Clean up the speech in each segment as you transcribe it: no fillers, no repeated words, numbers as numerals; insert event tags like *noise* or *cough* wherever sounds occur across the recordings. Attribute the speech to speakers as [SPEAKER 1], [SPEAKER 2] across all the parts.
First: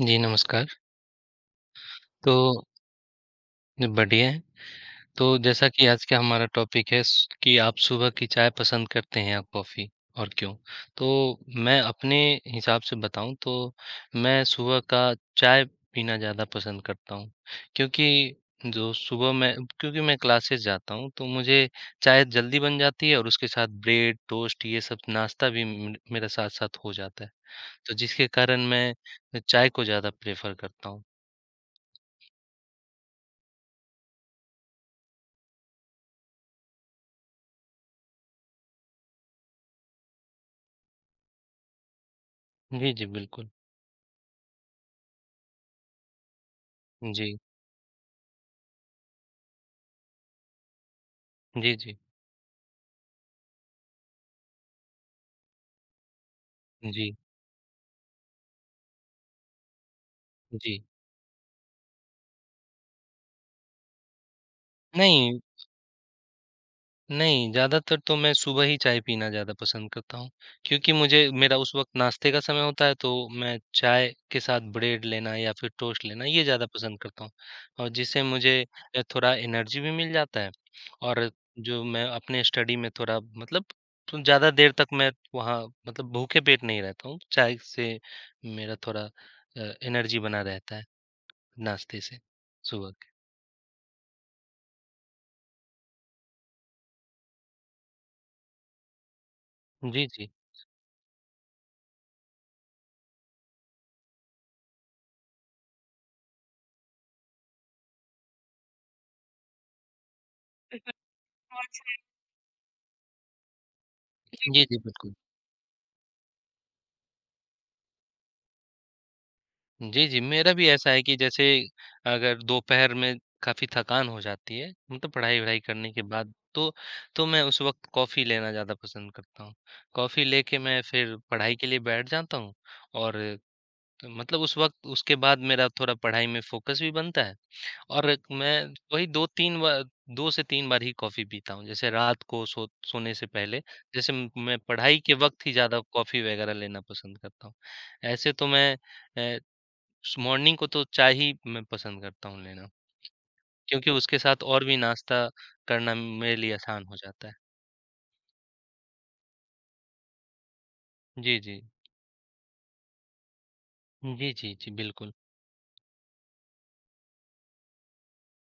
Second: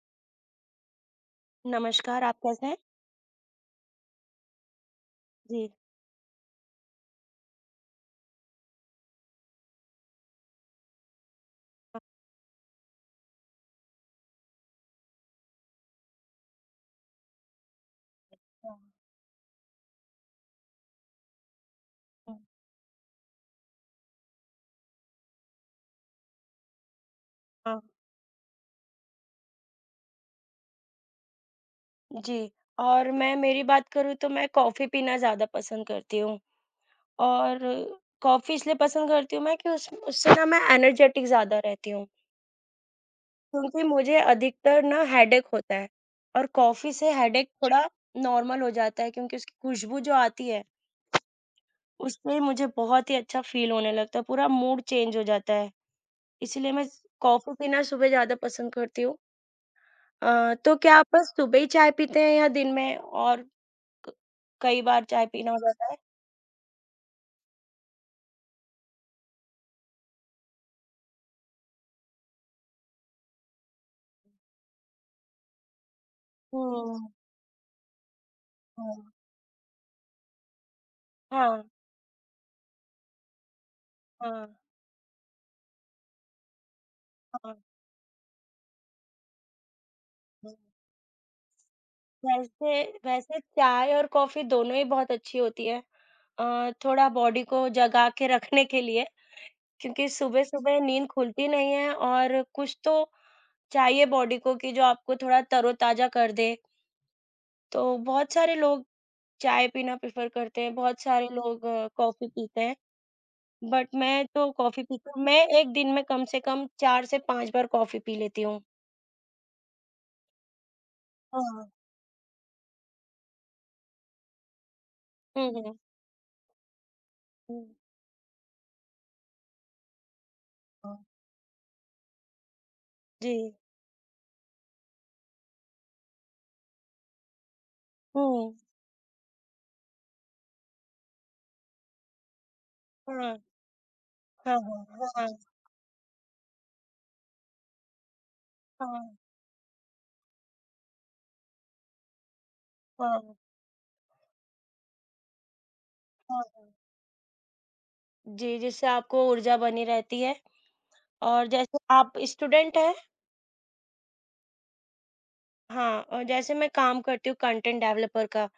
[SPEAKER 1] जी, नमस्कार।
[SPEAKER 2] नमस्कार,
[SPEAKER 1] तो
[SPEAKER 2] आप कैसे हैं?
[SPEAKER 1] बढ़िया है। तो जैसा
[SPEAKER 2] जी।
[SPEAKER 1] कि आज का हमारा टॉपिक है स कि आप सुबह की चाय पसंद करते हैं या कॉफ़ी और क्यों? तो मैं अपने हिसाब से बताऊँ तो मैं सुबह का चाय पीना ज़्यादा पसंद करता हूँ। क्योंकि
[SPEAKER 2] हाँ,
[SPEAKER 1] जो सुबह मैं क्योंकि मैं क्लासेस जाता हूँ तो मुझे चाय
[SPEAKER 2] हाँ।
[SPEAKER 1] जल्दी बन जाती है और उसके साथ ब्रेड, टोस्ट ये सब नाश्ता भी म मेरे साथ-साथ हो जाता है।
[SPEAKER 2] हाँ,
[SPEAKER 1] तो जिसके कारण मैं चाय को ज़्यादा प्रेफ़र करता हूँ।
[SPEAKER 2] जी। और मैं मेरी बात करूँ तो मैं कॉफ़ी पीना ज़्यादा पसंद करती हूँ और कॉफ़ी इसलिए पसंद करती हूँ मैं कि उस उससे ना मैं एनर्जेटिक ज़्यादा रहती हूँ
[SPEAKER 1] जी, जी, बिल्कुल।
[SPEAKER 2] क्योंकि मुझे अधिकतर ना हेडेक होता है और कॉफ़ी से
[SPEAKER 1] जी।
[SPEAKER 2] हेडेक अच्छा। थोड़ा नॉर्मल हो जाता है क्योंकि उसकी खुशबू जो आती है,
[SPEAKER 1] जी, जी।
[SPEAKER 2] उससे मुझे बहुत ही अच्छा फ़ील होने लगता है, पूरा मूड चेंज हो जाता है। इसीलिए मैं
[SPEAKER 1] जी,
[SPEAKER 2] कॉफ़ी पीना सुबह ज़्यादा पसंद करती हूँ।
[SPEAKER 1] जी।
[SPEAKER 2] तो क्या आप बस सुबह ही चाय पीते हैं या दिन में और क कई बार चाय
[SPEAKER 1] नहीं,
[SPEAKER 2] पीना हो जाता है?
[SPEAKER 1] नहीं, ज़्यादातर तो मैं सुबह ही चाय पीना ज़्यादा पसंद करता हूँ, क्योंकि मुझे मेरा उस वक़्त नाश्ते का समय होता है, तो मैं चाय के साथ ब्रेड लेना या फिर टोस्ट लेना, ये ज़्यादा पसंद
[SPEAKER 2] हुँ,
[SPEAKER 1] करता हूँ। और जिससे मुझे
[SPEAKER 2] हुँ।
[SPEAKER 1] थोड़ा एनर्जी भी मिल जाता है और
[SPEAKER 2] हाँ,
[SPEAKER 1] जो मैं अपने स्टडी में थोड़ा मतलब तो
[SPEAKER 2] हाँ,
[SPEAKER 1] ज़्यादा देर तक मैं वहाँ मतलब भूखे पेट नहीं रहता हूँ।
[SPEAKER 2] हाँ,
[SPEAKER 1] चाय से मेरा थोड़ा एनर्जी बना
[SPEAKER 2] हुँ।
[SPEAKER 1] रहता है नाश्ते से
[SPEAKER 2] वैसे
[SPEAKER 1] सुबह के।
[SPEAKER 2] वैसे चाय और कॉफ़ी दोनों ही बहुत अच्छी होती है, थोड़ा बॉडी को जगा के रखने के लिए,
[SPEAKER 1] जी,
[SPEAKER 2] क्योंकि
[SPEAKER 1] जी।
[SPEAKER 2] सुबह-सुबह नींद खुलती नहीं है और कुछ तो चाहिए बॉडी को कि जो आपको थोड़ा तरोताज़ा कर दे। तो बहुत सारे लोग चाय पीना प्रेफ़र करते हैं, बहुत सारे
[SPEAKER 1] और
[SPEAKER 2] लोग कॉफ़ी पीते हैं। बट मैं
[SPEAKER 1] जी।
[SPEAKER 2] तो
[SPEAKER 1] जी, जी,
[SPEAKER 2] कॉफ़ी पीती
[SPEAKER 1] बिल्कुल।
[SPEAKER 2] हूँ, मैं एक दिन में कम से कम 4 से 5 बार कॉफ़ी पी लेती हूँ।
[SPEAKER 1] जी, जी। मेरा भी ऐसा है कि जैसे
[SPEAKER 2] हाँ।
[SPEAKER 1] अगर दोपहर में काफ़ी थकान हो जाती है, मतलब
[SPEAKER 2] हुँ,
[SPEAKER 1] पढ़ाई-वढ़ाई
[SPEAKER 2] हुँ,
[SPEAKER 1] करने के बाद, तो मैं उस
[SPEAKER 2] हुँ।
[SPEAKER 1] वक़्त कॉफ़ी लेना ज़्यादा पसंद करता हूँ। कॉफ़ी लेके मैं
[SPEAKER 2] हाँ।
[SPEAKER 1] फिर पढ़ाई के लिए बैठ जाता हूँ और
[SPEAKER 2] जी।
[SPEAKER 1] मतलब उस वक़्त उसके बाद मेरा थोड़ा पढ़ाई में फ़ोकस भी बनता है और
[SPEAKER 2] हुँ।
[SPEAKER 1] मैं वही 2-3 बार 2 से 3 बार ही कॉफ़ी पीता हूँ। जैसे रात को सोने से
[SPEAKER 2] हाँ,
[SPEAKER 1] पहले, जैसे
[SPEAKER 2] हाँ,
[SPEAKER 1] मैं पढ़ाई
[SPEAKER 2] हाँ,
[SPEAKER 1] के
[SPEAKER 2] हाँ,
[SPEAKER 1] वक़्त ही ज़्यादा कॉफ़ी वग़ैरह लेना पसंद करता हूँ। ऐसे तो मैं
[SPEAKER 2] हाँ,
[SPEAKER 1] अ स मॉर्निंग को तो चाय ही मैं पसंद करता हूँ लेना,
[SPEAKER 2] हाँ,
[SPEAKER 1] क्योंकि उसके साथ और भी नाश्ता करना मेरे
[SPEAKER 2] हाँ,
[SPEAKER 1] लिए
[SPEAKER 2] हाँ।
[SPEAKER 1] आसान हो जाता है।
[SPEAKER 2] जी, जिससे आपको ऊर्जा बनी रहती है
[SPEAKER 1] जी,
[SPEAKER 2] और
[SPEAKER 1] जी।
[SPEAKER 2] जैसे आप स्टूडेंट हैं।
[SPEAKER 1] जी, जी, जी, बिल्कुल।
[SPEAKER 2] हाँ, और जैसे मैं काम करती हूँ कंटेंट डेवलपर का,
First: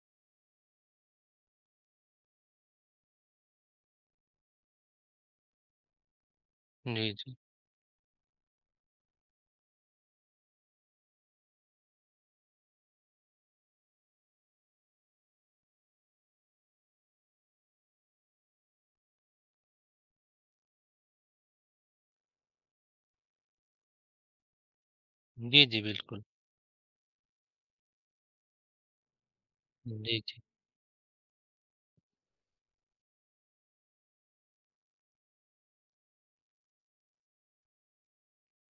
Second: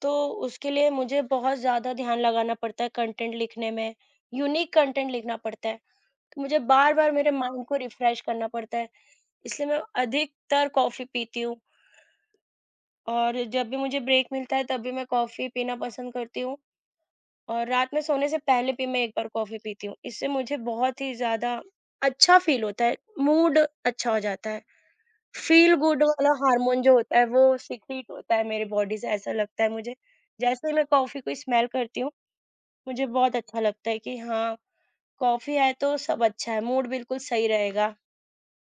[SPEAKER 2] तो उसके लिए मुझे बहुत ज़्यादा ध्यान लगाना पड़ता है कंटेंट लिखने में, यूनिक कंटेंट लिखना पड़ता है। तो मुझे बार-बार
[SPEAKER 1] जी,
[SPEAKER 2] मेरे
[SPEAKER 1] जी।
[SPEAKER 2] माइंड को रिफ्रेश करना पड़ता है। इसलिए मैं अधिकतर कॉफ़ी पीती हूँ और जब भी मुझे ब्रेक मिलता है तब भी मैं कॉफ़ी पीना पसंद करती हूँ और रात में सोने से पहले भी मैं एक बार कॉफ़ी पीती हूँ। इससे मुझे बहुत ही ज़्यादा अच्छा फ़ील होता है, मूड अच्छा हो जाता है।
[SPEAKER 1] जी,
[SPEAKER 2] फ़ील
[SPEAKER 1] जी,
[SPEAKER 2] गुड
[SPEAKER 1] बिल्कुल।
[SPEAKER 2] वाला हार्मोन जो होता है वो सीक्रेट होता है मेरी बॉडी से, ऐसा लगता है मुझे।
[SPEAKER 1] जी, जी।
[SPEAKER 2] जैसे ही मैं कॉफ़ी को स्मेल करती हूँ, मुझे बहुत अच्छा लगता है कि हाँ, कॉफ़ी है तो सब अच्छा है, मूड बिल्कुल सही रहेगा।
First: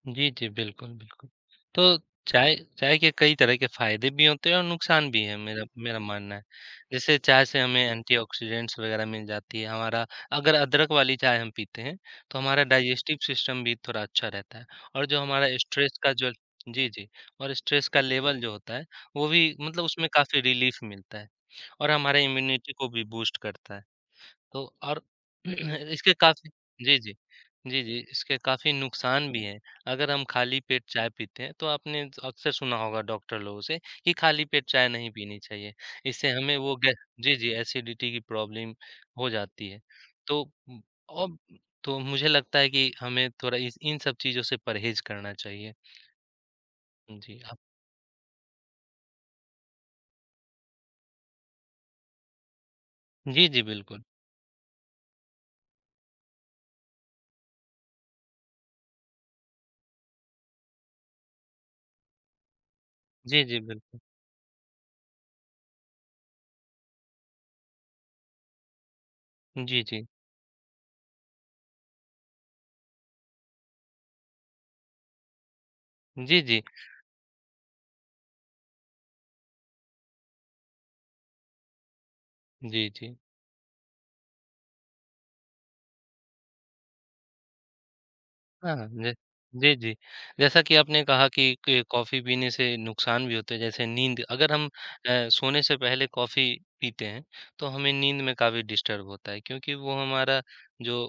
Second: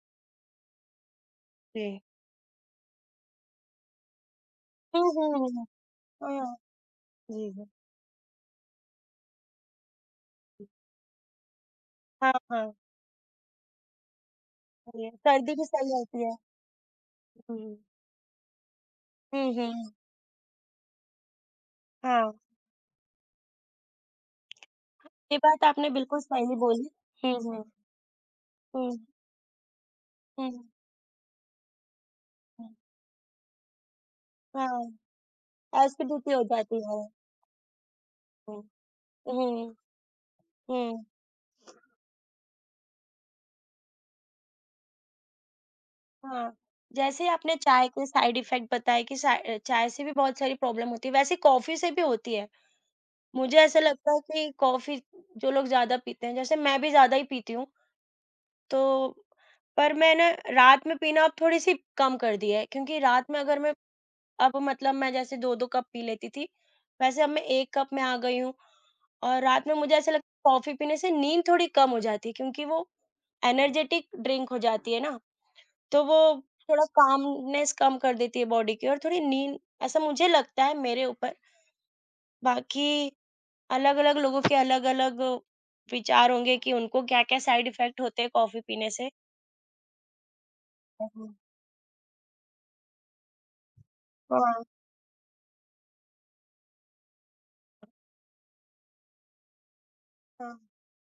[SPEAKER 1] जी, जी। बिल्कुल, बिल्कुल। तो
[SPEAKER 2] जी।
[SPEAKER 1] चाय चाय के कई तरह के फ़ायदे भी होते हैं और
[SPEAKER 2] हुँ,
[SPEAKER 1] नुकसान भी हैं
[SPEAKER 2] हुँ,
[SPEAKER 1] मेरा
[SPEAKER 2] हुँ।
[SPEAKER 1] मेरा मानना है।
[SPEAKER 2] हाँ,
[SPEAKER 1] जैसे चाय
[SPEAKER 2] जी,
[SPEAKER 1] से
[SPEAKER 2] जी।
[SPEAKER 1] हमें एंटीऑक्सीडेंट्स वग़ैरह मिल जाती है, हमारा अगर अदरक वाली चाय हम पीते हैं,
[SPEAKER 2] हाँ,
[SPEAKER 1] तो हमारा
[SPEAKER 2] हाँ।
[SPEAKER 1] डाइजेस्टिव सिस्टम भी थोड़ा अच्छा रहता है और
[SPEAKER 2] हुँ,
[SPEAKER 1] जो हमारा
[SPEAKER 2] सर्दी भी सही
[SPEAKER 1] स्ट्रेस का
[SPEAKER 2] होती
[SPEAKER 1] जो
[SPEAKER 2] है।
[SPEAKER 1] जी, जी। और
[SPEAKER 2] हुँ।
[SPEAKER 1] स्ट्रेस का लेवल जो होता है, वो
[SPEAKER 2] हुँ,
[SPEAKER 1] भी मतलब
[SPEAKER 2] हुँ।
[SPEAKER 1] उसमें काफ़ी रिलीफ़ मिलता है और हमारे
[SPEAKER 2] हाँ,
[SPEAKER 1] इम्यूनिटी को भी बूस्ट करता है। तो और
[SPEAKER 2] ये
[SPEAKER 1] *clears throat*
[SPEAKER 2] बात आपने
[SPEAKER 1] इसके
[SPEAKER 2] बिल्कुल
[SPEAKER 1] काफ़ी
[SPEAKER 2] सही बोली।
[SPEAKER 1] जी, जी।
[SPEAKER 2] हुँ, हुँ।
[SPEAKER 1] जी, जी, इसके काफ़ी
[SPEAKER 2] हुँ,
[SPEAKER 1] नुकसान भी हैं। अगर हम
[SPEAKER 2] हुँ,
[SPEAKER 1] खाली पेट चाय पीते हैं, तो आपने अक्सर
[SPEAKER 2] हुँ।
[SPEAKER 1] सुना होगा डॉक्टर लोगों से कि खाली पेट चाय नहीं
[SPEAKER 2] हाँ,
[SPEAKER 1] पीनी चाहिए। इससे
[SPEAKER 2] एसिडिटी हो
[SPEAKER 1] हमें वो
[SPEAKER 2] जाती
[SPEAKER 1] गै
[SPEAKER 2] है।
[SPEAKER 1] जी, जी, एसिडिटी की
[SPEAKER 2] हुँ,
[SPEAKER 1] प्रॉब्लम हो जाती
[SPEAKER 2] हुँ,
[SPEAKER 1] है। तो उम,
[SPEAKER 2] हुँ।
[SPEAKER 1] और तो मुझे लगता है कि हमें थोड़ा इस इन सब चीज़ों से परहेज़ करना चाहिए।
[SPEAKER 2] हाँ, जैसे
[SPEAKER 1] जी,
[SPEAKER 2] आपने
[SPEAKER 1] आप
[SPEAKER 2] चाय के साइड इफ़ेक्ट बताए कि चाय से भी बहुत सारी प्रॉब्लम होती है, वैसे कॉफ़ी से भी होती है।
[SPEAKER 1] जी,
[SPEAKER 2] मुझे
[SPEAKER 1] जी,
[SPEAKER 2] ऐसा
[SPEAKER 1] बिल्कुल।
[SPEAKER 2] लगता है कि कॉफ़ी जो लोग ज़्यादा पीते हैं, जैसे मैं भी ज़्यादा ही पीती हूँ, तो पर मैं ना रात में पीना अब थोड़ी-सी कम कर दी है, क्योंकि रात में
[SPEAKER 1] जी,
[SPEAKER 2] अगर
[SPEAKER 1] जी,
[SPEAKER 2] मैं
[SPEAKER 1] बिल्कुल।
[SPEAKER 2] अब मतलब मैं जैसे 2-2 कप पी लेती थी, वैसे अब मैं 1 कप में आ गई हूँ और रात में
[SPEAKER 1] जी,
[SPEAKER 2] मुझे
[SPEAKER 1] जी।
[SPEAKER 2] ऐसा लगता है कॉफ़ी पीने से नींद थोड़ी कम हो जाती है क्योंकि वो एनर्जेटिक ड्रिंक हो जाती है ना, तो वो
[SPEAKER 1] जी, जी।
[SPEAKER 2] थोड़ा कामनेस कम कर देती है बॉडी की और थोड़ी नींद, ऐसा मुझे लगता है मेरे ऊपर,
[SPEAKER 1] जी,
[SPEAKER 2] बाकी
[SPEAKER 1] जी।
[SPEAKER 2] अलग-अलग लोगों के अलग-अलग विचार होंगे कि उनको क्या-क्या साइड इफ़ेक्ट होते हैं कॉफ़ी
[SPEAKER 1] हाँ,
[SPEAKER 2] पीने से।
[SPEAKER 1] जी। जी, जी। जैसा कि आपने
[SPEAKER 2] हुँ,
[SPEAKER 1] कहा
[SPEAKER 2] हुँ।
[SPEAKER 1] कि क कॉफ़ी पीने से नुकसान भी होते हैं, जैसे नींद अगर
[SPEAKER 2] हाँ,
[SPEAKER 1] हम सोने से पहले कॉफ़ी पीते हैं, तो हमें नींद में काफ़ी डिस्टर्ब होता है क्योंकि वो हमारा
[SPEAKER 2] हाँ,
[SPEAKER 1] जो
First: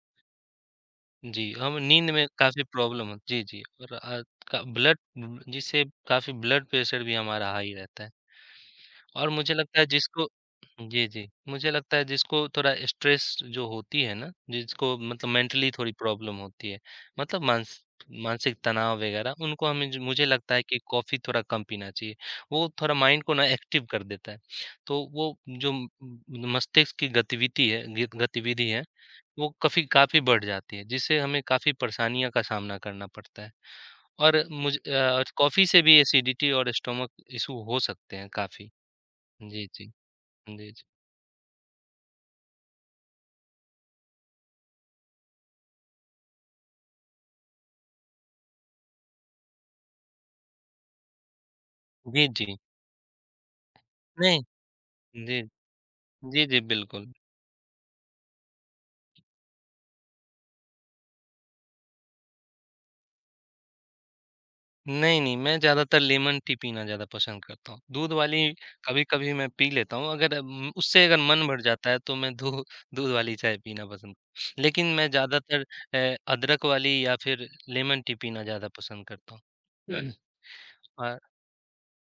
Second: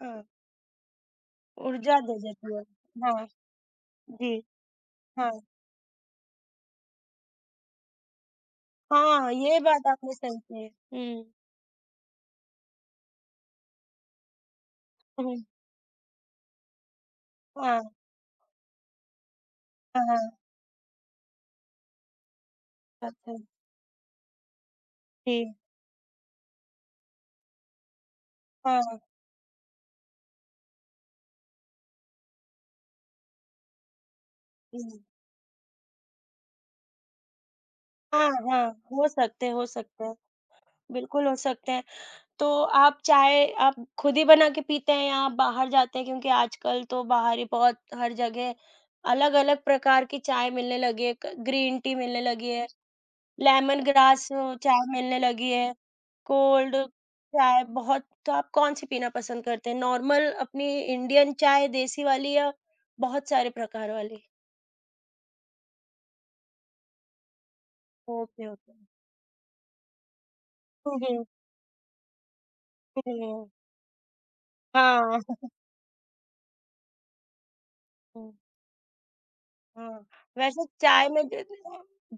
[SPEAKER 2] हाँ,
[SPEAKER 1] जी, हम
[SPEAKER 2] ऊर्जा
[SPEAKER 1] नींद
[SPEAKER 2] दे
[SPEAKER 1] में
[SPEAKER 2] देती
[SPEAKER 1] काफ़ी
[SPEAKER 2] है।
[SPEAKER 1] प्रॉब्लम हो
[SPEAKER 2] हाँ,
[SPEAKER 1] जी, जी और
[SPEAKER 2] जी,
[SPEAKER 1] क ब्लड
[SPEAKER 2] हाँ।
[SPEAKER 1] जिससे काफ़ी ब्लड प्रेशर भी हमारा हाई रहता है। और
[SPEAKER 2] हाँ,
[SPEAKER 1] मुझे
[SPEAKER 2] ये
[SPEAKER 1] लगता है
[SPEAKER 2] बात आपने
[SPEAKER 1] जिसको
[SPEAKER 2] सही कही।
[SPEAKER 1] जी,
[SPEAKER 2] हुँ,
[SPEAKER 1] जी। मुझे लगता है जिसको थोड़ा स्ट्रेस जो होती है ना, जिसको मतलब
[SPEAKER 2] हुँ,
[SPEAKER 1] मेंटली थोड़ी प्रॉब्लम होती है, मतलब
[SPEAKER 2] हाँ,
[SPEAKER 1] मानसिक तनाव वगैरह उनको हमें ज
[SPEAKER 2] हाँ, हाँ,
[SPEAKER 1] मुझे लगता है कि कॉफ़ी थोड़ा कम पीना चाहिए। वो थोड़ा माइंड को
[SPEAKER 2] अच्छा,
[SPEAKER 1] ना एक्टिव कर देता है। तो वो
[SPEAKER 2] जी,
[SPEAKER 1] जो म म- मस्तिष्क की गतिविधि है गित गतिविधि है,
[SPEAKER 2] हाँ,
[SPEAKER 1] वो काफ़ी काफ़ी बढ़ जाती है, जिससे हमें काफ़ी परेशानियों का सामना करना पड़ता है। और
[SPEAKER 2] हुँ,
[SPEAKER 1] कॉफ़ी से भी एसिडिटी और स्टमक इश्यू हो सकते हैं
[SPEAKER 2] हाँ, हाँ,
[SPEAKER 1] काफ़ी।
[SPEAKER 2] हो सकते हैं, हो
[SPEAKER 1] जी, जी।
[SPEAKER 2] सकते हैं,
[SPEAKER 1] जी, जी।
[SPEAKER 2] बिल्कुल हो सकते हैं। तो आप चाय आप खुद ही बना के पीते हैं या आप बाहर जाते हैं? क्योंकि आजकल तो बाहर ही बहुत हर जगह अलग-अलग प्रकार की चाय मिलने लगी है, क ग्रीन टी मिलने
[SPEAKER 1] जी,
[SPEAKER 2] लगी
[SPEAKER 1] जी।
[SPEAKER 2] है। लेमन ग्रास
[SPEAKER 1] नहीं,
[SPEAKER 2] चाय मिलने
[SPEAKER 1] जी,
[SPEAKER 2] लगी है,
[SPEAKER 1] जी, जी,
[SPEAKER 2] कोल्ड
[SPEAKER 1] बिल्कुल।
[SPEAKER 2] चाय बहुत, तो आप कौन-सी पीना पसंद करते हैं? नॉर्मल अपनी इंडियन चाय देसी वाली या बहुत सारे प्रकार वाली?
[SPEAKER 1] नहीं, नहीं, मैं ज़्यादातर लेमन टी पीना ज़्यादा पसंद करता हूँ। दूध वाली
[SPEAKER 2] ओके, ओके।
[SPEAKER 1] कभी-कभी मैं पी लेता हूँ, अगर
[SPEAKER 2] हुँ,
[SPEAKER 1] उससे अगर
[SPEAKER 2] हुँ,
[SPEAKER 1] मन भर जाता है, तो मैं दू *laughs* दूध वाली
[SPEAKER 2] हुँ,
[SPEAKER 1] चाय पीना पसंद लेकिन मैं
[SPEAKER 2] हाँ।
[SPEAKER 1] ज़्यादातर अदरक वाली या फिर लेमन टी
[SPEAKER 2] हुँ,
[SPEAKER 1] पीना ज़्यादा पसंद करता हूँ।
[SPEAKER 2] हाँ।
[SPEAKER 1] *clears throat*
[SPEAKER 2] वैसे चाय
[SPEAKER 1] अ,
[SPEAKER 2] में ज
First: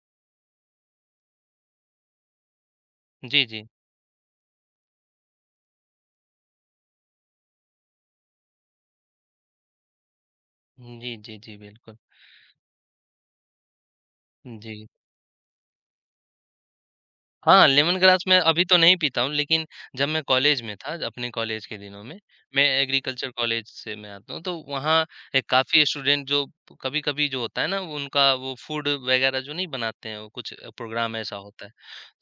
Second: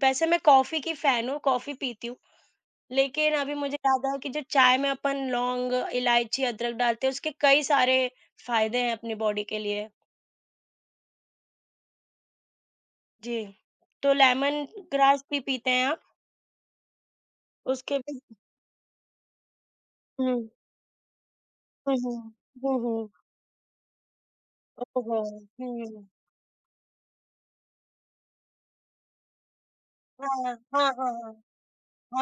[SPEAKER 2] वैसे मैं कॉफ़ी की फ़ैन हूँ, कॉफ़ी पीती हूँ, लेकिन
[SPEAKER 1] जी,
[SPEAKER 2] अभी
[SPEAKER 1] जी।
[SPEAKER 2] मुझे याद आया कि जो चाय में अपन लौंग, इलायची, अदरक डालते हैं, उसके कई सारे फ़ायदे हैं अपनी बॉडी के लिए।
[SPEAKER 1] जी, जी, जी, बिल्कुल।
[SPEAKER 2] जी, तो लेमन
[SPEAKER 1] जी।
[SPEAKER 2] ग्रास भी पीते हैं आप?
[SPEAKER 1] हाँ, लेमन
[SPEAKER 2] उसके भी।
[SPEAKER 1] ग्रास मैं अभी तो नहीं पीता हूँ, लेकिन जब मैं
[SPEAKER 2] हुँ,
[SPEAKER 1] कॉलेज में था, अपने कॉलेज के
[SPEAKER 2] हुँ,
[SPEAKER 1] दिनों
[SPEAKER 2] हुँ।
[SPEAKER 1] में, मैं
[SPEAKER 2] हुँ, हुँ।
[SPEAKER 1] एग्रीकल्चर कॉलेज से मैं आता हूँ, तो वहाँ
[SPEAKER 2] ओहो!
[SPEAKER 1] एक काफ़ी
[SPEAKER 2] हुँ।
[SPEAKER 1] स्टूडेंट जो कभी-कभी जो होता है ना, वो उनका वो फूड वगैरह जो नहीं बनाते हैं, वो
[SPEAKER 2] हाँ,
[SPEAKER 1] कुछ
[SPEAKER 2] हाँ, हाँ,
[SPEAKER 1] प्रोग्राम
[SPEAKER 2] हाँ।
[SPEAKER 1] ऐसा होता है।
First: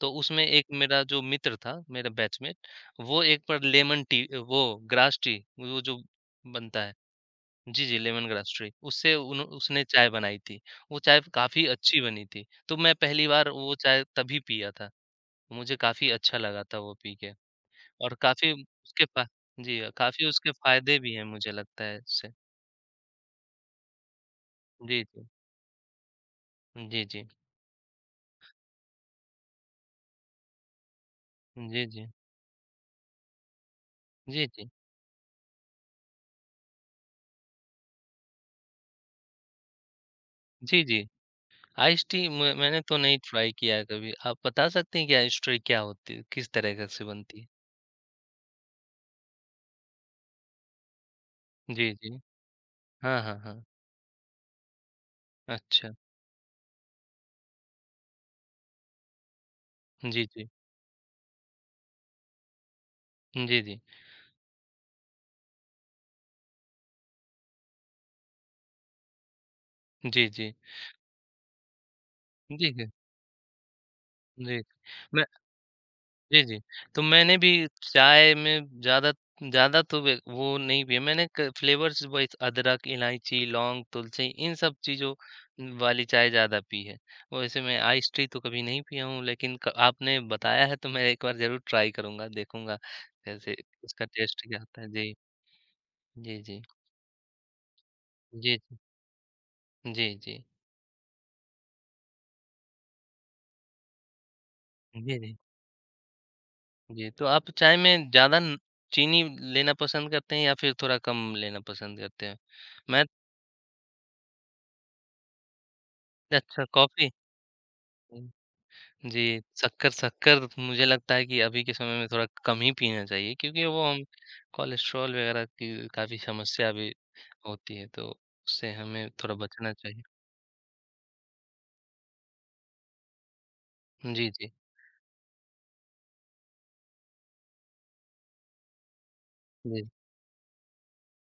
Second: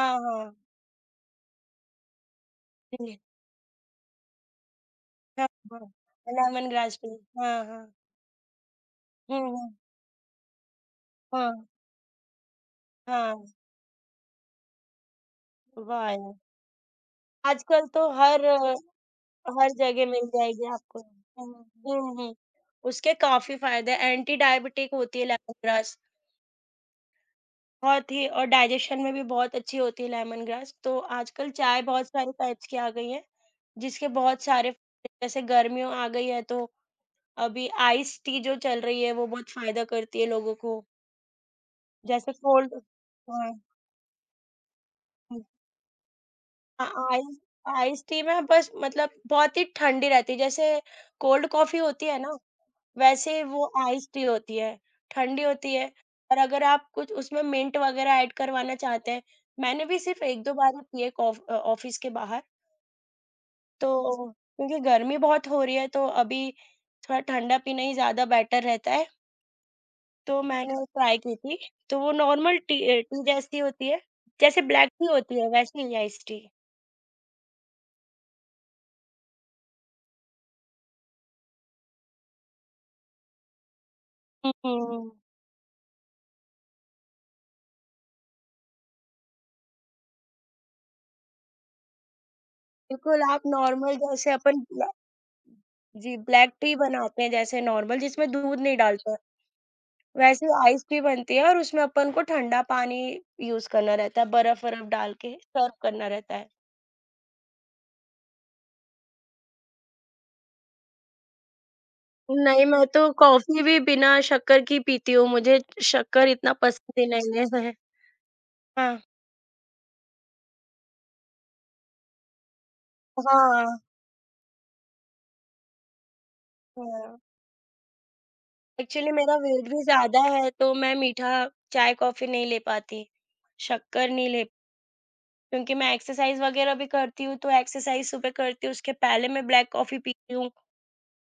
[SPEAKER 1] तो उसमें
[SPEAKER 2] हाँ।
[SPEAKER 1] एक मेरा जो मित्र था, मेरा बैचमेट,
[SPEAKER 2] हुँ,
[SPEAKER 1] वो एक बार लेमन टी वो ग्रास टी,
[SPEAKER 2] हाँ,
[SPEAKER 1] वो
[SPEAKER 2] हाँ।
[SPEAKER 1] जो
[SPEAKER 2] लेमन
[SPEAKER 1] बनता है
[SPEAKER 2] ग्रास टी। हाँ, हाँ।
[SPEAKER 1] जी, जी, लेमन ग्रास टी, उससे
[SPEAKER 2] हुँ,
[SPEAKER 1] उन
[SPEAKER 2] हुँ।
[SPEAKER 1] उसने चाय बनाई थी। वो चाय
[SPEAKER 2] हाँ,
[SPEAKER 1] काफ़ी अच्छी बनी थी, तो मैं पहली
[SPEAKER 2] हाँ।
[SPEAKER 1] बार वो चाय तभी पिया था। मुझे
[SPEAKER 2] वाह
[SPEAKER 1] काफ़ी
[SPEAKER 2] यार!
[SPEAKER 1] अच्छा लगा था वो पी के
[SPEAKER 2] आजकल तो
[SPEAKER 1] और
[SPEAKER 2] हर
[SPEAKER 1] काफ़ी उसके फा
[SPEAKER 2] हर
[SPEAKER 1] जी,
[SPEAKER 2] जगह
[SPEAKER 1] काफ़ी
[SPEAKER 2] मिल
[SPEAKER 1] उसके
[SPEAKER 2] जाएगी
[SPEAKER 1] फ़ायदे
[SPEAKER 2] आपको।
[SPEAKER 1] भी हैं मुझे
[SPEAKER 2] हुँ,
[SPEAKER 1] लगता है
[SPEAKER 2] हुँ,
[SPEAKER 1] इससे।
[SPEAKER 2] हुँ। उसके काफ़ी फ़ायदे हैं, एंटी डायबिटिक
[SPEAKER 1] जी,
[SPEAKER 2] होती है
[SPEAKER 1] जी।
[SPEAKER 2] लेमन ग्रास,
[SPEAKER 1] जी, जी।
[SPEAKER 2] बहुत ही, और डाइजेशन में भी बहुत अच्छी होती है लेमन ग्रास। तो आजकल चाय
[SPEAKER 1] जी, जी।
[SPEAKER 2] बहुत सारे टाइप्स की आ गई हैं, जिसके बहुत
[SPEAKER 1] जी, जी।
[SPEAKER 2] सारे फायदे हैं। जैसे गर्मियों आ गई है तो अभी आइस टी जो चल रही है वो बहुत फायदा करती है लोगों
[SPEAKER 1] जी,
[SPEAKER 2] को।
[SPEAKER 1] जी। आइस टी
[SPEAKER 2] जैसे
[SPEAKER 1] म
[SPEAKER 2] कोल्ड
[SPEAKER 1] मैंने तो नहीं ट्राई
[SPEAKER 2] हाँ,
[SPEAKER 1] किया है कभी। आप बता सकते हैं कि आइस
[SPEAKER 2] हुँ।
[SPEAKER 1] टी क्या होती है? किस तरह
[SPEAKER 2] अ,
[SPEAKER 1] का से
[SPEAKER 2] आइस
[SPEAKER 1] बनती है?
[SPEAKER 2] आइस टी में बस मतलब बहुत ही ठंडी रहती है, जैसे कोल्ड कॉफ़ी
[SPEAKER 1] जी,
[SPEAKER 2] होती है
[SPEAKER 1] जी।
[SPEAKER 2] ना,
[SPEAKER 1] हाँ, हाँ,
[SPEAKER 2] वैसे
[SPEAKER 1] हाँ।
[SPEAKER 2] वो आइस टी होती है, ठंडी होती है
[SPEAKER 1] अच्छा।
[SPEAKER 2] और अगर आप कुछ उसमें मिंट वगैरह ऐड करवाना चाहते हैं, मैंने भी
[SPEAKER 1] जी,
[SPEAKER 2] सिर्फ़
[SPEAKER 1] जी।
[SPEAKER 2] 1-2 बार ही पी है ऑफ़िस के बाहर।
[SPEAKER 1] जी, जी।
[SPEAKER 2] तो क्योंकि गर्मी बहुत हो रही है तो अभी थोड़ा ठंडा पीना ही ज़्यादा बेटर रहता है,
[SPEAKER 1] जी,
[SPEAKER 2] तो
[SPEAKER 1] जी।
[SPEAKER 2] मैंने ट्राई की थी। तो वो नॉर्मल
[SPEAKER 1] जी,
[SPEAKER 2] टी
[SPEAKER 1] जी।
[SPEAKER 2] टी जैसी होती है,
[SPEAKER 1] जी।
[SPEAKER 2] जैसे ब्लैक टी
[SPEAKER 1] मैं
[SPEAKER 2] होती है वैसी ही आइस टी।
[SPEAKER 1] जी, जी। तो मैंने भी चाय में ज़्यादा ज़्यादा तो वे वो नहीं पिया मैंने क फ्लेवर्स वाइज़ अदरक, इलायची, लौंग, तुलसी
[SPEAKER 2] हुँ,
[SPEAKER 1] इन सब चीज़ों
[SPEAKER 2] हुँ।
[SPEAKER 1] वाली चाय ज़्यादा पी है। वैसे मैं आइस टी तो कभी नहीं पिया हूँ लेकिन क आपने बताया है तो मैं एक बार ज़रूर ट्राई करूँगा, देखूँगा
[SPEAKER 2] बिल्कुल आप
[SPEAKER 1] कैसे
[SPEAKER 2] नॉर्मल
[SPEAKER 1] उसका
[SPEAKER 2] जैसे
[SPEAKER 1] टेस्ट क्या
[SPEAKER 2] अपन
[SPEAKER 1] होता है।
[SPEAKER 2] ब्लै
[SPEAKER 1] जी,
[SPEAKER 2] जी,
[SPEAKER 1] जी,
[SPEAKER 2] ब्लैक
[SPEAKER 1] जी।
[SPEAKER 2] टी बनाते हैं जैसे नॉर्मल जिसमें
[SPEAKER 1] जी,
[SPEAKER 2] दूध नहीं
[SPEAKER 1] जी।
[SPEAKER 2] डालते हैं,
[SPEAKER 1] जी, जी।
[SPEAKER 2] वैसे आइस टी बनती है और उसमें अपन को ठंडा पानी यूज़ करना रहता है, बर्फ़-वरफ़
[SPEAKER 1] जी,
[SPEAKER 2] डाल के
[SPEAKER 1] जी।
[SPEAKER 2] सर्व करना रहता है।
[SPEAKER 1] जी, तो आप चाय में ज़्यादा न चीनी लेना पसंद करते हैं या फिर थोड़ा कम लेना पसंद करते हैं?
[SPEAKER 2] नहीं, मैं तो
[SPEAKER 1] मैं
[SPEAKER 2] कॉफ़ी भी बिना शक्कर की पीती हूँ, मुझे शक्कर इतना
[SPEAKER 1] अच्छा
[SPEAKER 2] पसंद ही
[SPEAKER 1] कॉफ़ी
[SPEAKER 2] नहीं है। हाँ,
[SPEAKER 1] जी, शक्कर शक्कर मुझे लगता है कि अभी के समय में थोड़ा कम ही पीना चाहिए क्योंकि
[SPEAKER 2] हाँ,
[SPEAKER 1] वो हम कोलेस्ट्रॉल वगैरह की काफ़ी समस्या भी
[SPEAKER 2] हाँ।
[SPEAKER 1] होती है, तो उससे हमें
[SPEAKER 2] एक्चुअली
[SPEAKER 1] थोड़ा
[SPEAKER 2] मेरा वेट
[SPEAKER 1] बचना
[SPEAKER 2] भी
[SPEAKER 1] चाहिए।
[SPEAKER 2] ज़्यादा है, तो मैं मीठा चाय, कॉफ़ी नहीं ले पाती, शक्कर
[SPEAKER 1] जी,
[SPEAKER 2] नहीं ले,
[SPEAKER 1] जी।
[SPEAKER 2] क्योंकि मैं एक्सरसाइज़ वग़ैरह भी करती हूँ, तो एक्सरसाइज़ सुबह करती हूँ, उसके पहले मैं ब्लैक
[SPEAKER 1] जी।
[SPEAKER 2] कॉफ़ी पीती हूँ,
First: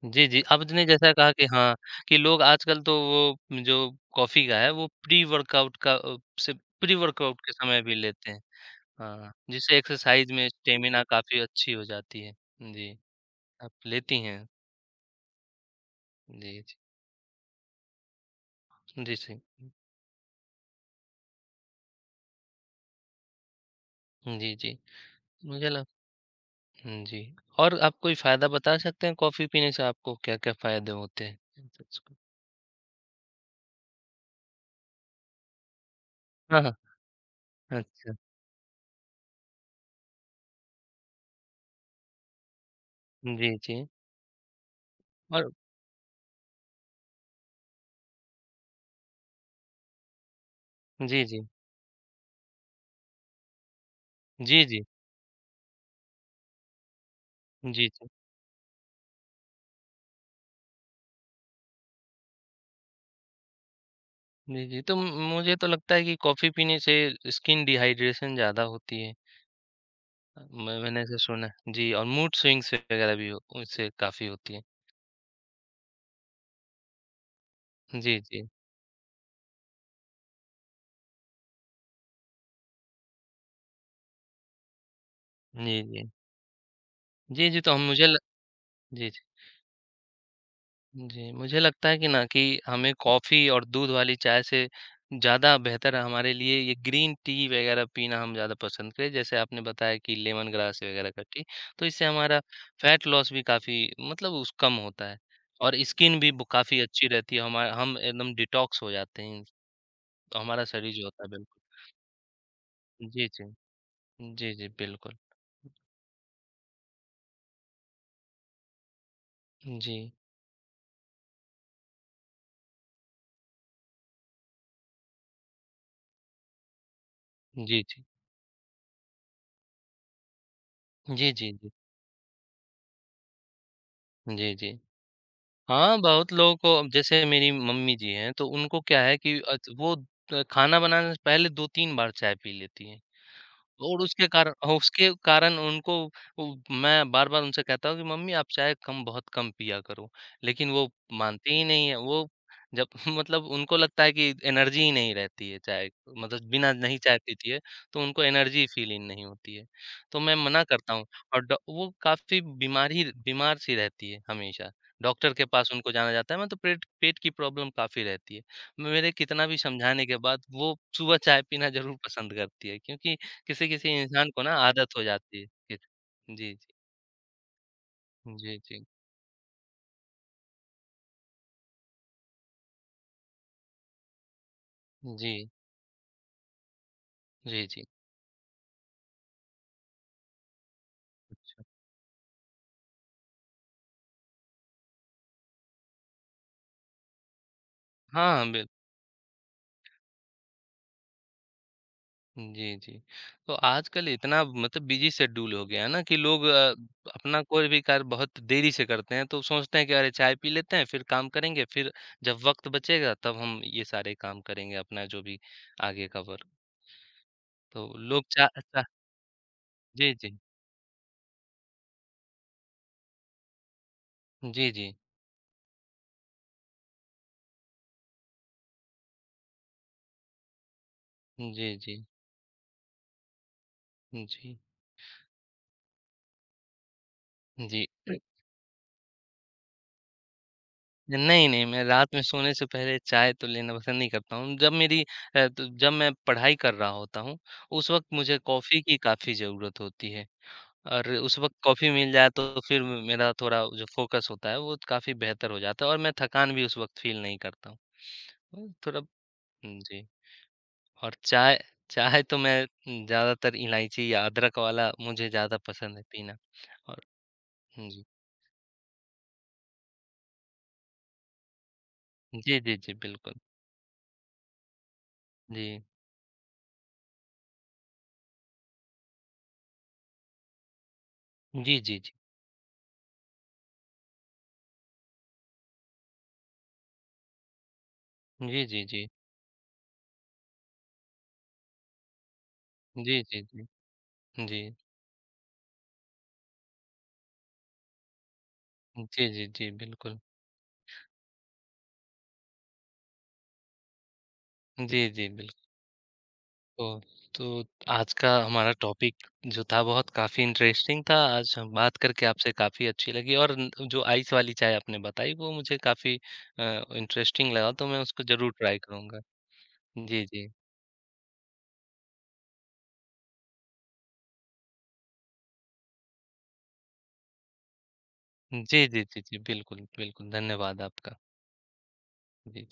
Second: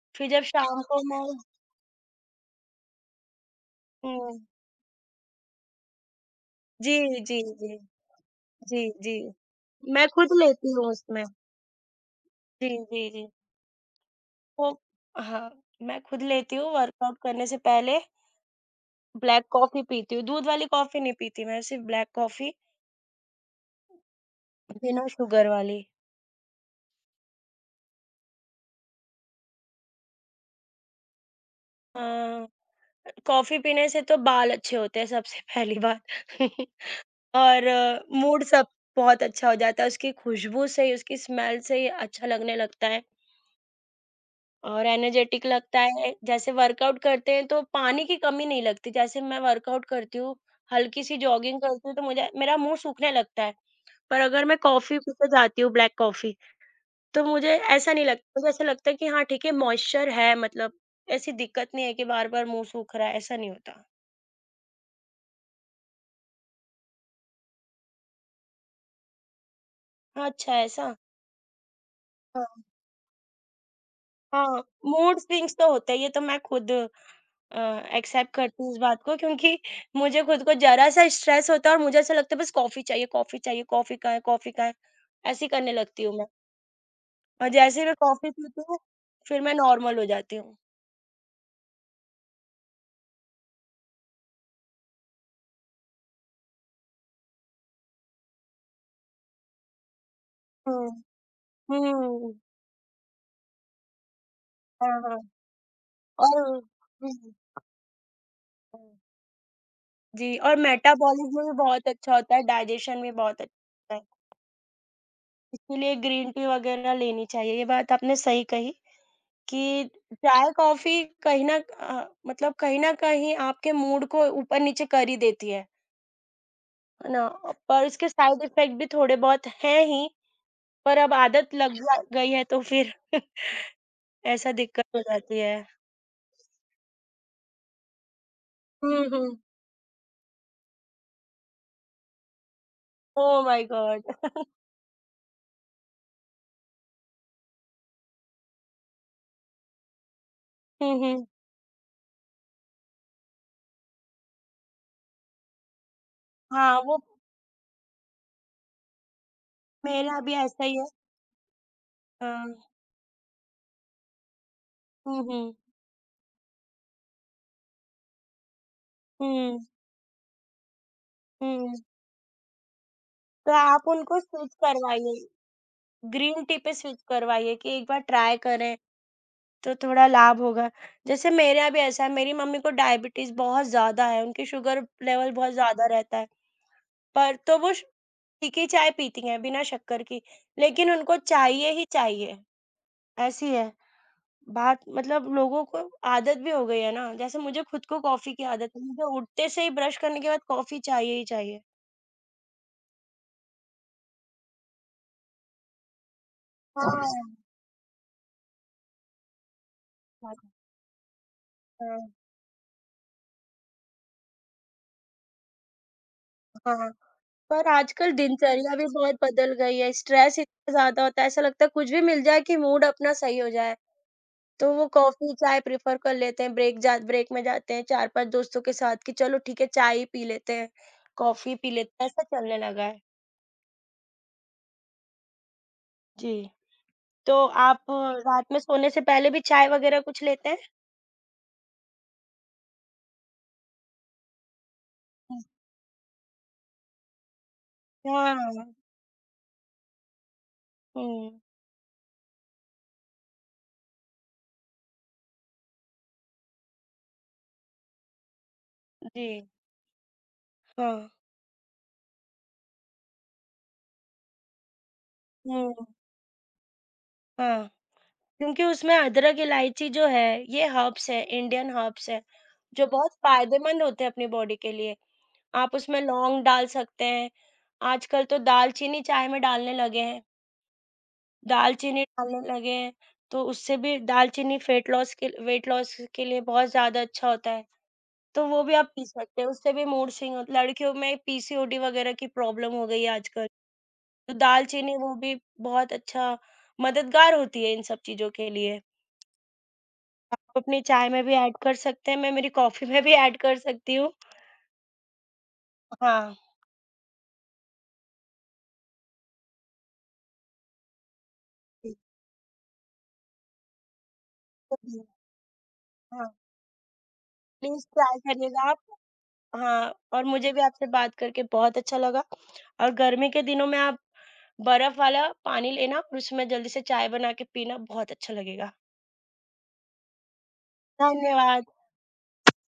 [SPEAKER 1] जी,
[SPEAKER 2] फिर
[SPEAKER 1] जी,
[SPEAKER 2] जब शाम
[SPEAKER 1] आपने
[SPEAKER 2] को
[SPEAKER 1] जैसा
[SPEAKER 2] मैं
[SPEAKER 1] कहा कि हाँ, कि लोग आजकल तो वो जो
[SPEAKER 2] हुँ,
[SPEAKER 1] कॉफ़ी का है वो प्री वर्कआउट का अ, से
[SPEAKER 2] जी,
[SPEAKER 1] प्री
[SPEAKER 2] जी,
[SPEAKER 1] वर्कआउट के
[SPEAKER 2] जी,
[SPEAKER 1] समय भी लेते हैं।
[SPEAKER 2] जी, जी।
[SPEAKER 1] हाँ, जिससे
[SPEAKER 2] मैं
[SPEAKER 1] एक्सरसाइज़
[SPEAKER 2] खुद
[SPEAKER 1] में
[SPEAKER 2] लेती हूँ
[SPEAKER 1] स्टेमिना
[SPEAKER 2] उसमें।
[SPEAKER 1] काफ़ी अच्छी हो जाती है।
[SPEAKER 2] जी,
[SPEAKER 1] जी,
[SPEAKER 2] जी, जी।
[SPEAKER 1] आप लेती हैं?
[SPEAKER 2] वो हाँ, मैं खुद
[SPEAKER 1] जी,
[SPEAKER 2] लेती हूँ
[SPEAKER 1] जी।
[SPEAKER 2] वर्कआउट करने से पहले।
[SPEAKER 1] जी, सही।
[SPEAKER 2] ब्लैक कॉफ़ी पीती हूँ, दूध वाली कॉफ़ी नहीं पीती मैं, सिर्फ़ ब्लैक कॉफ़ी
[SPEAKER 1] जी, जी।
[SPEAKER 2] बिना शुगर
[SPEAKER 1] मुझे
[SPEAKER 2] वाली।
[SPEAKER 1] लग हुँ, जी। और आप कोई फ़ायदा बता सकते हैं कॉफ़ी पीने से आपको क्या-क्या फ़ायदे होते हैं? *unintelligible*
[SPEAKER 2] हाँ, कॉफ़ी पीने से तो बाल अच्छे होते हैं सबसे पहली बात
[SPEAKER 1] हाँ,
[SPEAKER 2] *laughs*
[SPEAKER 1] हाँ।
[SPEAKER 2] और
[SPEAKER 1] अच्छा।
[SPEAKER 2] मूड सब बहुत अच्छा हो जाता है, उसकी खुशबू से ही, उसकी स्मेल से ही अच्छा लगने लगता है
[SPEAKER 1] जी, जी।
[SPEAKER 2] और एनर्जेटिक
[SPEAKER 1] और
[SPEAKER 2] लगता है। जैसे वर्कआउट करते हैं तो पानी की कमी नहीं लगती, जैसे मैं वर्कआउट करती हूँ, हल्की-सी
[SPEAKER 1] जी, जी।
[SPEAKER 2] जॉगिंग करती हूँ तो मुझे मेरा मुँह सूखने लगता है, पर अगर मैं
[SPEAKER 1] जी, जी।
[SPEAKER 2] कॉफ़ी पी के जाती हूँ ब्लैक कॉफ़ी, तो मुझे
[SPEAKER 1] जी,
[SPEAKER 2] ऐसा नहीं
[SPEAKER 1] जी।
[SPEAKER 2] लगता, मुझे ऐसा लगता है कि हाँ ठीक है, मॉइस्चर है, मतलब ऐसी दिक्कत नहीं है कि बार-बार मुँह सूख रहा है, ऐसा नहीं होता।
[SPEAKER 1] जी, जी। तो म मुझे तो लगता है कि कॉफ़ी पीने से स्किन डिहाइड्रेशन ज़्यादा होती है।
[SPEAKER 2] हाँ, अच्छा ऐसा?
[SPEAKER 1] मैंने ऐसा सुना है। जी, और मूड
[SPEAKER 2] हाँ,
[SPEAKER 1] स्विंग्स वगैरह भी उससे काफ़ी होती है।
[SPEAKER 2] हाँ, मूड स्विंग्स तो होते हैं, ये तो मैं खुद
[SPEAKER 1] जी,
[SPEAKER 2] एक्सेप्ट
[SPEAKER 1] जी।
[SPEAKER 2] करती हूँ इस बात को, क्योंकि मुझे खुद को ज़रा-सा स्ट्रेस होता है और मुझे ऐसा लगता है बस कॉफ़ी चाहिए, कॉफ़ी चाहिए, कॉफ़ी कहाँ है, कॉफ़ी कहाँ है? ऐसे ही करने
[SPEAKER 1] जी,
[SPEAKER 2] लगती
[SPEAKER 1] जी।
[SPEAKER 2] हूँ मैं, और
[SPEAKER 1] जी, जी, तो हम
[SPEAKER 2] जैसे ही मैं
[SPEAKER 1] मुझे ल
[SPEAKER 2] कॉफ़ी पीती हूँ,
[SPEAKER 1] जी, जी।
[SPEAKER 2] फिर मैं नॉर्मल हो जाती हूँ।
[SPEAKER 1] जी, मुझे लगता है कि ना कि हमें कॉफ़ी और दूध वाली चाय से ज़्यादा बेहतर हमारे लिए ये ग्रीन टी वगैरह पीना हम ज़्यादा पसंद करें। जैसे आपने बताया कि लेमन ग्रास
[SPEAKER 2] हुँ,
[SPEAKER 1] वगैरह का टी, तो इससे
[SPEAKER 2] हुँ,
[SPEAKER 1] हमारा फैट लॉस भी काफ़ी मतलब उस कम
[SPEAKER 2] हाँ,
[SPEAKER 1] होता है
[SPEAKER 2] हाँ
[SPEAKER 1] और स्किन भी
[SPEAKER 2] और
[SPEAKER 1] ब काफ़ी अच्छी
[SPEAKER 2] हुँ,
[SPEAKER 1] रहती है। हमा हम एकदम डिटॉक्स
[SPEAKER 2] हुँ।
[SPEAKER 1] हो जाते हैं,
[SPEAKER 2] जी,
[SPEAKER 1] तो
[SPEAKER 2] और
[SPEAKER 1] हमारा शरीर जो होता है
[SPEAKER 2] मेटाबॉलिज़्म भी
[SPEAKER 1] बिल्कुल
[SPEAKER 2] बहुत अच्छा होता है, डाइजेशन भी
[SPEAKER 1] जी,
[SPEAKER 2] बहुत
[SPEAKER 1] जी।
[SPEAKER 2] अच्छा है,
[SPEAKER 1] जी, जी, बिल्कुल।
[SPEAKER 2] इसीलिए ग्रीन टी वग़ैरह लेनी चाहिए। ये बात आपने सही कही कि
[SPEAKER 1] जी।
[SPEAKER 2] चाय-कॉफ़ी कहीं न मतलब कहीं न कहीं आपके मूड को ऊपर-नीचे कर ही देती है ना?
[SPEAKER 1] जी,
[SPEAKER 2] पर
[SPEAKER 1] जी।
[SPEAKER 2] इसके साइड इफ़ेक्ट भी थोड़े बहुत हैं ही, पर अब
[SPEAKER 1] जी, जी,
[SPEAKER 2] आदत
[SPEAKER 1] जी।
[SPEAKER 2] लग जा गई है तो फिर *laughs* ऐसा
[SPEAKER 1] जी, जी।
[SPEAKER 2] दिक्कत हो जाती है।
[SPEAKER 1] हाँ, बहुत लोगों को अब जैसे मेरी मम्मी जी हैं, तो उनको
[SPEAKER 2] हुँ,
[SPEAKER 1] क्या है कि
[SPEAKER 2] हुँ।
[SPEAKER 1] अच वो खाना बनाने से पहले 2-3 बार चाय पी लेती हैं।
[SPEAKER 2] ओह माय
[SPEAKER 1] और
[SPEAKER 2] गॉड!
[SPEAKER 1] उसके कारण हाँ, उसके कारण उनको मैं बार-बार उनसे कहता हूँ कि मम्मी आप चाय कम बहुत कम पिया करो। लेकिन वो
[SPEAKER 2] हुँ, हुँ।
[SPEAKER 1] मानते ही नहीं है। वो जब *laughs* मतलब उनको लगता है कि एनर्जी ही नहीं रहती है चाय मतलब बिना
[SPEAKER 2] हाँ,
[SPEAKER 1] नहीं
[SPEAKER 2] वो
[SPEAKER 1] चाय पीती है, तो उनको एनर्जी फ़ील ही नहीं होती है।
[SPEAKER 2] मेरा
[SPEAKER 1] तो मैं
[SPEAKER 2] भी
[SPEAKER 1] मना
[SPEAKER 2] ऐसा ही है।
[SPEAKER 1] करता हूँ और डॉ वो काफ़ी
[SPEAKER 2] हाँ।
[SPEAKER 1] बीमार ही बीमार सी रहती है हमेशा।
[SPEAKER 2] हुँ,
[SPEAKER 1] डॉक्टर के
[SPEAKER 2] हुँ।
[SPEAKER 1] पास उनको जाना जाता है ना तो पेट पेट की प्रॉब्लम काफ़ी रहती है। मेरे कितना भी
[SPEAKER 2] हुँ,
[SPEAKER 1] समझाने के बाद वो सुबह चाय पीना
[SPEAKER 2] हुँ।
[SPEAKER 1] ज़रूर पसंद करती है क्योंकि
[SPEAKER 2] तो आप
[SPEAKER 1] किसी-किसी
[SPEAKER 2] उनको
[SPEAKER 1] इंसान को ना
[SPEAKER 2] स्विच
[SPEAKER 1] आदत हो
[SPEAKER 2] करवाइए,
[SPEAKER 1] जाती है। किस
[SPEAKER 2] ग्रीन
[SPEAKER 1] जी,
[SPEAKER 2] टी पे
[SPEAKER 1] जी,
[SPEAKER 2] स्विच करवाइए कि एक बार ट्राई
[SPEAKER 1] जी,
[SPEAKER 2] करें,
[SPEAKER 1] जी,
[SPEAKER 2] तो थोड़ा लाभ होगा। जैसे मेरे यहाँ भी ऐसा है, मेरी मम्मी को डायबिटीज़ बहुत ज़्यादा है, उनकी शुगर लेवल
[SPEAKER 1] जी,
[SPEAKER 2] बहुत ज़्यादा रहता है, पर तो
[SPEAKER 1] जी,
[SPEAKER 2] वो श
[SPEAKER 1] जी।
[SPEAKER 2] फीकी चाय पीती हैं, बिना शक्कर की, लेकिन उनको
[SPEAKER 1] अच्छा।
[SPEAKER 2] चाहिए ही चाहिए, ऐसी है। बात मतलब लोगों को आदत भी हो गई है ना, जैसे मुझे खुद को कॉफ़ी
[SPEAKER 1] हाँ,
[SPEAKER 2] की
[SPEAKER 1] बिल
[SPEAKER 2] आदत है, मुझे उठते से ही ब्रश करने के बाद कॉफ़ी चाहिए ही चाहिए।
[SPEAKER 1] जी, जी। तो आजकल इतना मतलब बिज़ी शेड्यूल हो गया है ना कि लोग
[SPEAKER 2] हाँ, हाँ।
[SPEAKER 1] अपना कोई भी कार्य बहुत देरी से करते हैं, तो सोचते हैं कि अरे चाय पी लेते हैं, फिर काम करेंगे, फिर
[SPEAKER 2] हाँ।
[SPEAKER 1] जब वक़्त बचेगा तब हम ये सारे काम करेंगे अपना जो भी आगे का वर्क।
[SPEAKER 2] हाँ, पर
[SPEAKER 1] तो
[SPEAKER 2] आजकल
[SPEAKER 1] लोग चा
[SPEAKER 2] दिनचर्या
[SPEAKER 1] चा
[SPEAKER 2] भी बहुत बदल गई है,
[SPEAKER 1] जी, जी।
[SPEAKER 2] स्ट्रेस इतना ज़्यादा होता है, ऐसा लगता है कुछ भी मिल जाए कि मूड अपना सही हो जाए।
[SPEAKER 1] जी,
[SPEAKER 2] तो वो
[SPEAKER 1] जी।
[SPEAKER 2] कॉफ़ी, चाय प्रेफ़र कर लेते हैं, ब्रेक में जाते हैं 4-5 दोस्तों के साथ कि चलो ठीक है चाय ही पी लेते हैं, कॉफ़ी पी
[SPEAKER 1] जी, जी।
[SPEAKER 2] लेते हैं, ऐसा चलने लगा है। जी, तो
[SPEAKER 1] जी,
[SPEAKER 2] आप
[SPEAKER 1] जी।
[SPEAKER 2] रात में सोने से पहले भी चाय वग़ैरह कुछ लेते हैं?
[SPEAKER 1] नहीं, नहीं, मैं रात में सोने से पहले चाय तो लेना पसंद नहीं करता हूँ। जब मेरी तो जब मैं पढ़ाई कर रहा होता हूँ, उस वक़्त मुझे
[SPEAKER 2] हाँ,
[SPEAKER 1] कॉफ़ी की काफ़ी ज़रूरत होती है और
[SPEAKER 2] हुँ,
[SPEAKER 1] उस वक़्त कॉफ़ी मिल जाए तो फिर मेरा थोड़ा जो फ़ोकस होता है, वो काफ़ी बेहतर हो जाता है और मैं थकान भी उस वक़्त फ़ील नहीं करता हूँ। थोड़ा
[SPEAKER 2] जी,
[SPEAKER 1] जी
[SPEAKER 2] हाँ,
[SPEAKER 1] और चाय चाय तो मैं ज़्यादातर इलायची या अदरक वाला मुझे ज़्यादा
[SPEAKER 2] हुँ,
[SPEAKER 1] पसंद है पीना और
[SPEAKER 2] हाँ।
[SPEAKER 1] जी।
[SPEAKER 2] क्योंकि उसमें अदरक, इलायची जो है, ये हर्ब्स हैं, इंडियन हर्ब्स हैं,
[SPEAKER 1] जी, जी,
[SPEAKER 2] जो
[SPEAKER 1] जी,
[SPEAKER 2] बहुत
[SPEAKER 1] बिल्कुल।
[SPEAKER 2] फ़ायदेमंद होते हैं अपनी बॉडी के लिए। आप
[SPEAKER 1] जी।
[SPEAKER 2] उसमें लौंग डाल सकते हैं, आजकल तो दालचीनी चाय में डालने लगे हैं,
[SPEAKER 1] जी, जी,
[SPEAKER 2] दालचीनी
[SPEAKER 1] जी।
[SPEAKER 2] डालने लगे हैं, तो उससे भी दालचीनी फ़ेट लॉस के वेट लॉस के लिए बहुत ज़्यादा अच्छा होता है, तो वो
[SPEAKER 1] जी,
[SPEAKER 2] भी
[SPEAKER 1] जी,
[SPEAKER 2] आप पी
[SPEAKER 1] जी।
[SPEAKER 2] सकते हैं, उससे भी मूड स्विंग लड़कियों में पीसीओडी वगैरह की प्रॉब्लम हो गई है
[SPEAKER 1] जी, जी,
[SPEAKER 2] आजकल,
[SPEAKER 1] जी।
[SPEAKER 2] तो
[SPEAKER 1] जी।
[SPEAKER 2] दालचीनी वो भी बहुत अच्छा मददगार होती है इन सब चीज़ों के लिए।
[SPEAKER 1] जी, जी, जी, बिल्कुल।
[SPEAKER 2] आप अपनी चाय में भी ऐड कर सकते हैं, मैं मेरी कॉफ़ी में भी ऐड कर सकती हूँ।
[SPEAKER 1] जी, जी, बिल्कुल।
[SPEAKER 2] हाँ।
[SPEAKER 1] ओ, तो आज का हमारा टॉपिक जो था बहुत काफ़ी इंटरेस्टिंग था। आज हम बात
[SPEAKER 2] जी,
[SPEAKER 1] करके आपसे काफ़ी अच्छी लगी और न जो आइस वाली चाय आपने
[SPEAKER 2] जी,
[SPEAKER 1] बताई वो मुझे काफ़ी
[SPEAKER 2] हाँ,
[SPEAKER 1] अ, इंटरेस्टिंग लगा
[SPEAKER 2] प्लीज़
[SPEAKER 1] तो मैं
[SPEAKER 2] ट्राई
[SPEAKER 1] उसको ज़रूर
[SPEAKER 2] करिएगा
[SPEAKER 1] ट्राई
[SPEAKER 2] आप।
[SPEAKER 1] करूँगा।
[SPEAKER 2] हाँ, और
[SPEAKER 1] जी, जी।
[SPEAKER 2] मुझे भी आपसे बात करके बहुत अच्छा लगा और गर्मी के दिनों में आप बर्फ़ वाला पानी लेना और उसमें जल्दी से चाय बना के पीना बहुत अच्छा लगेगा।
[SPEAKER 1] जी, जी, जी, जी, बिल्कुल, बिल्कुल। धन्यवाद आपका।
[SPEAKER 2] धन्यवाद।
[SPEAKER 1] जी।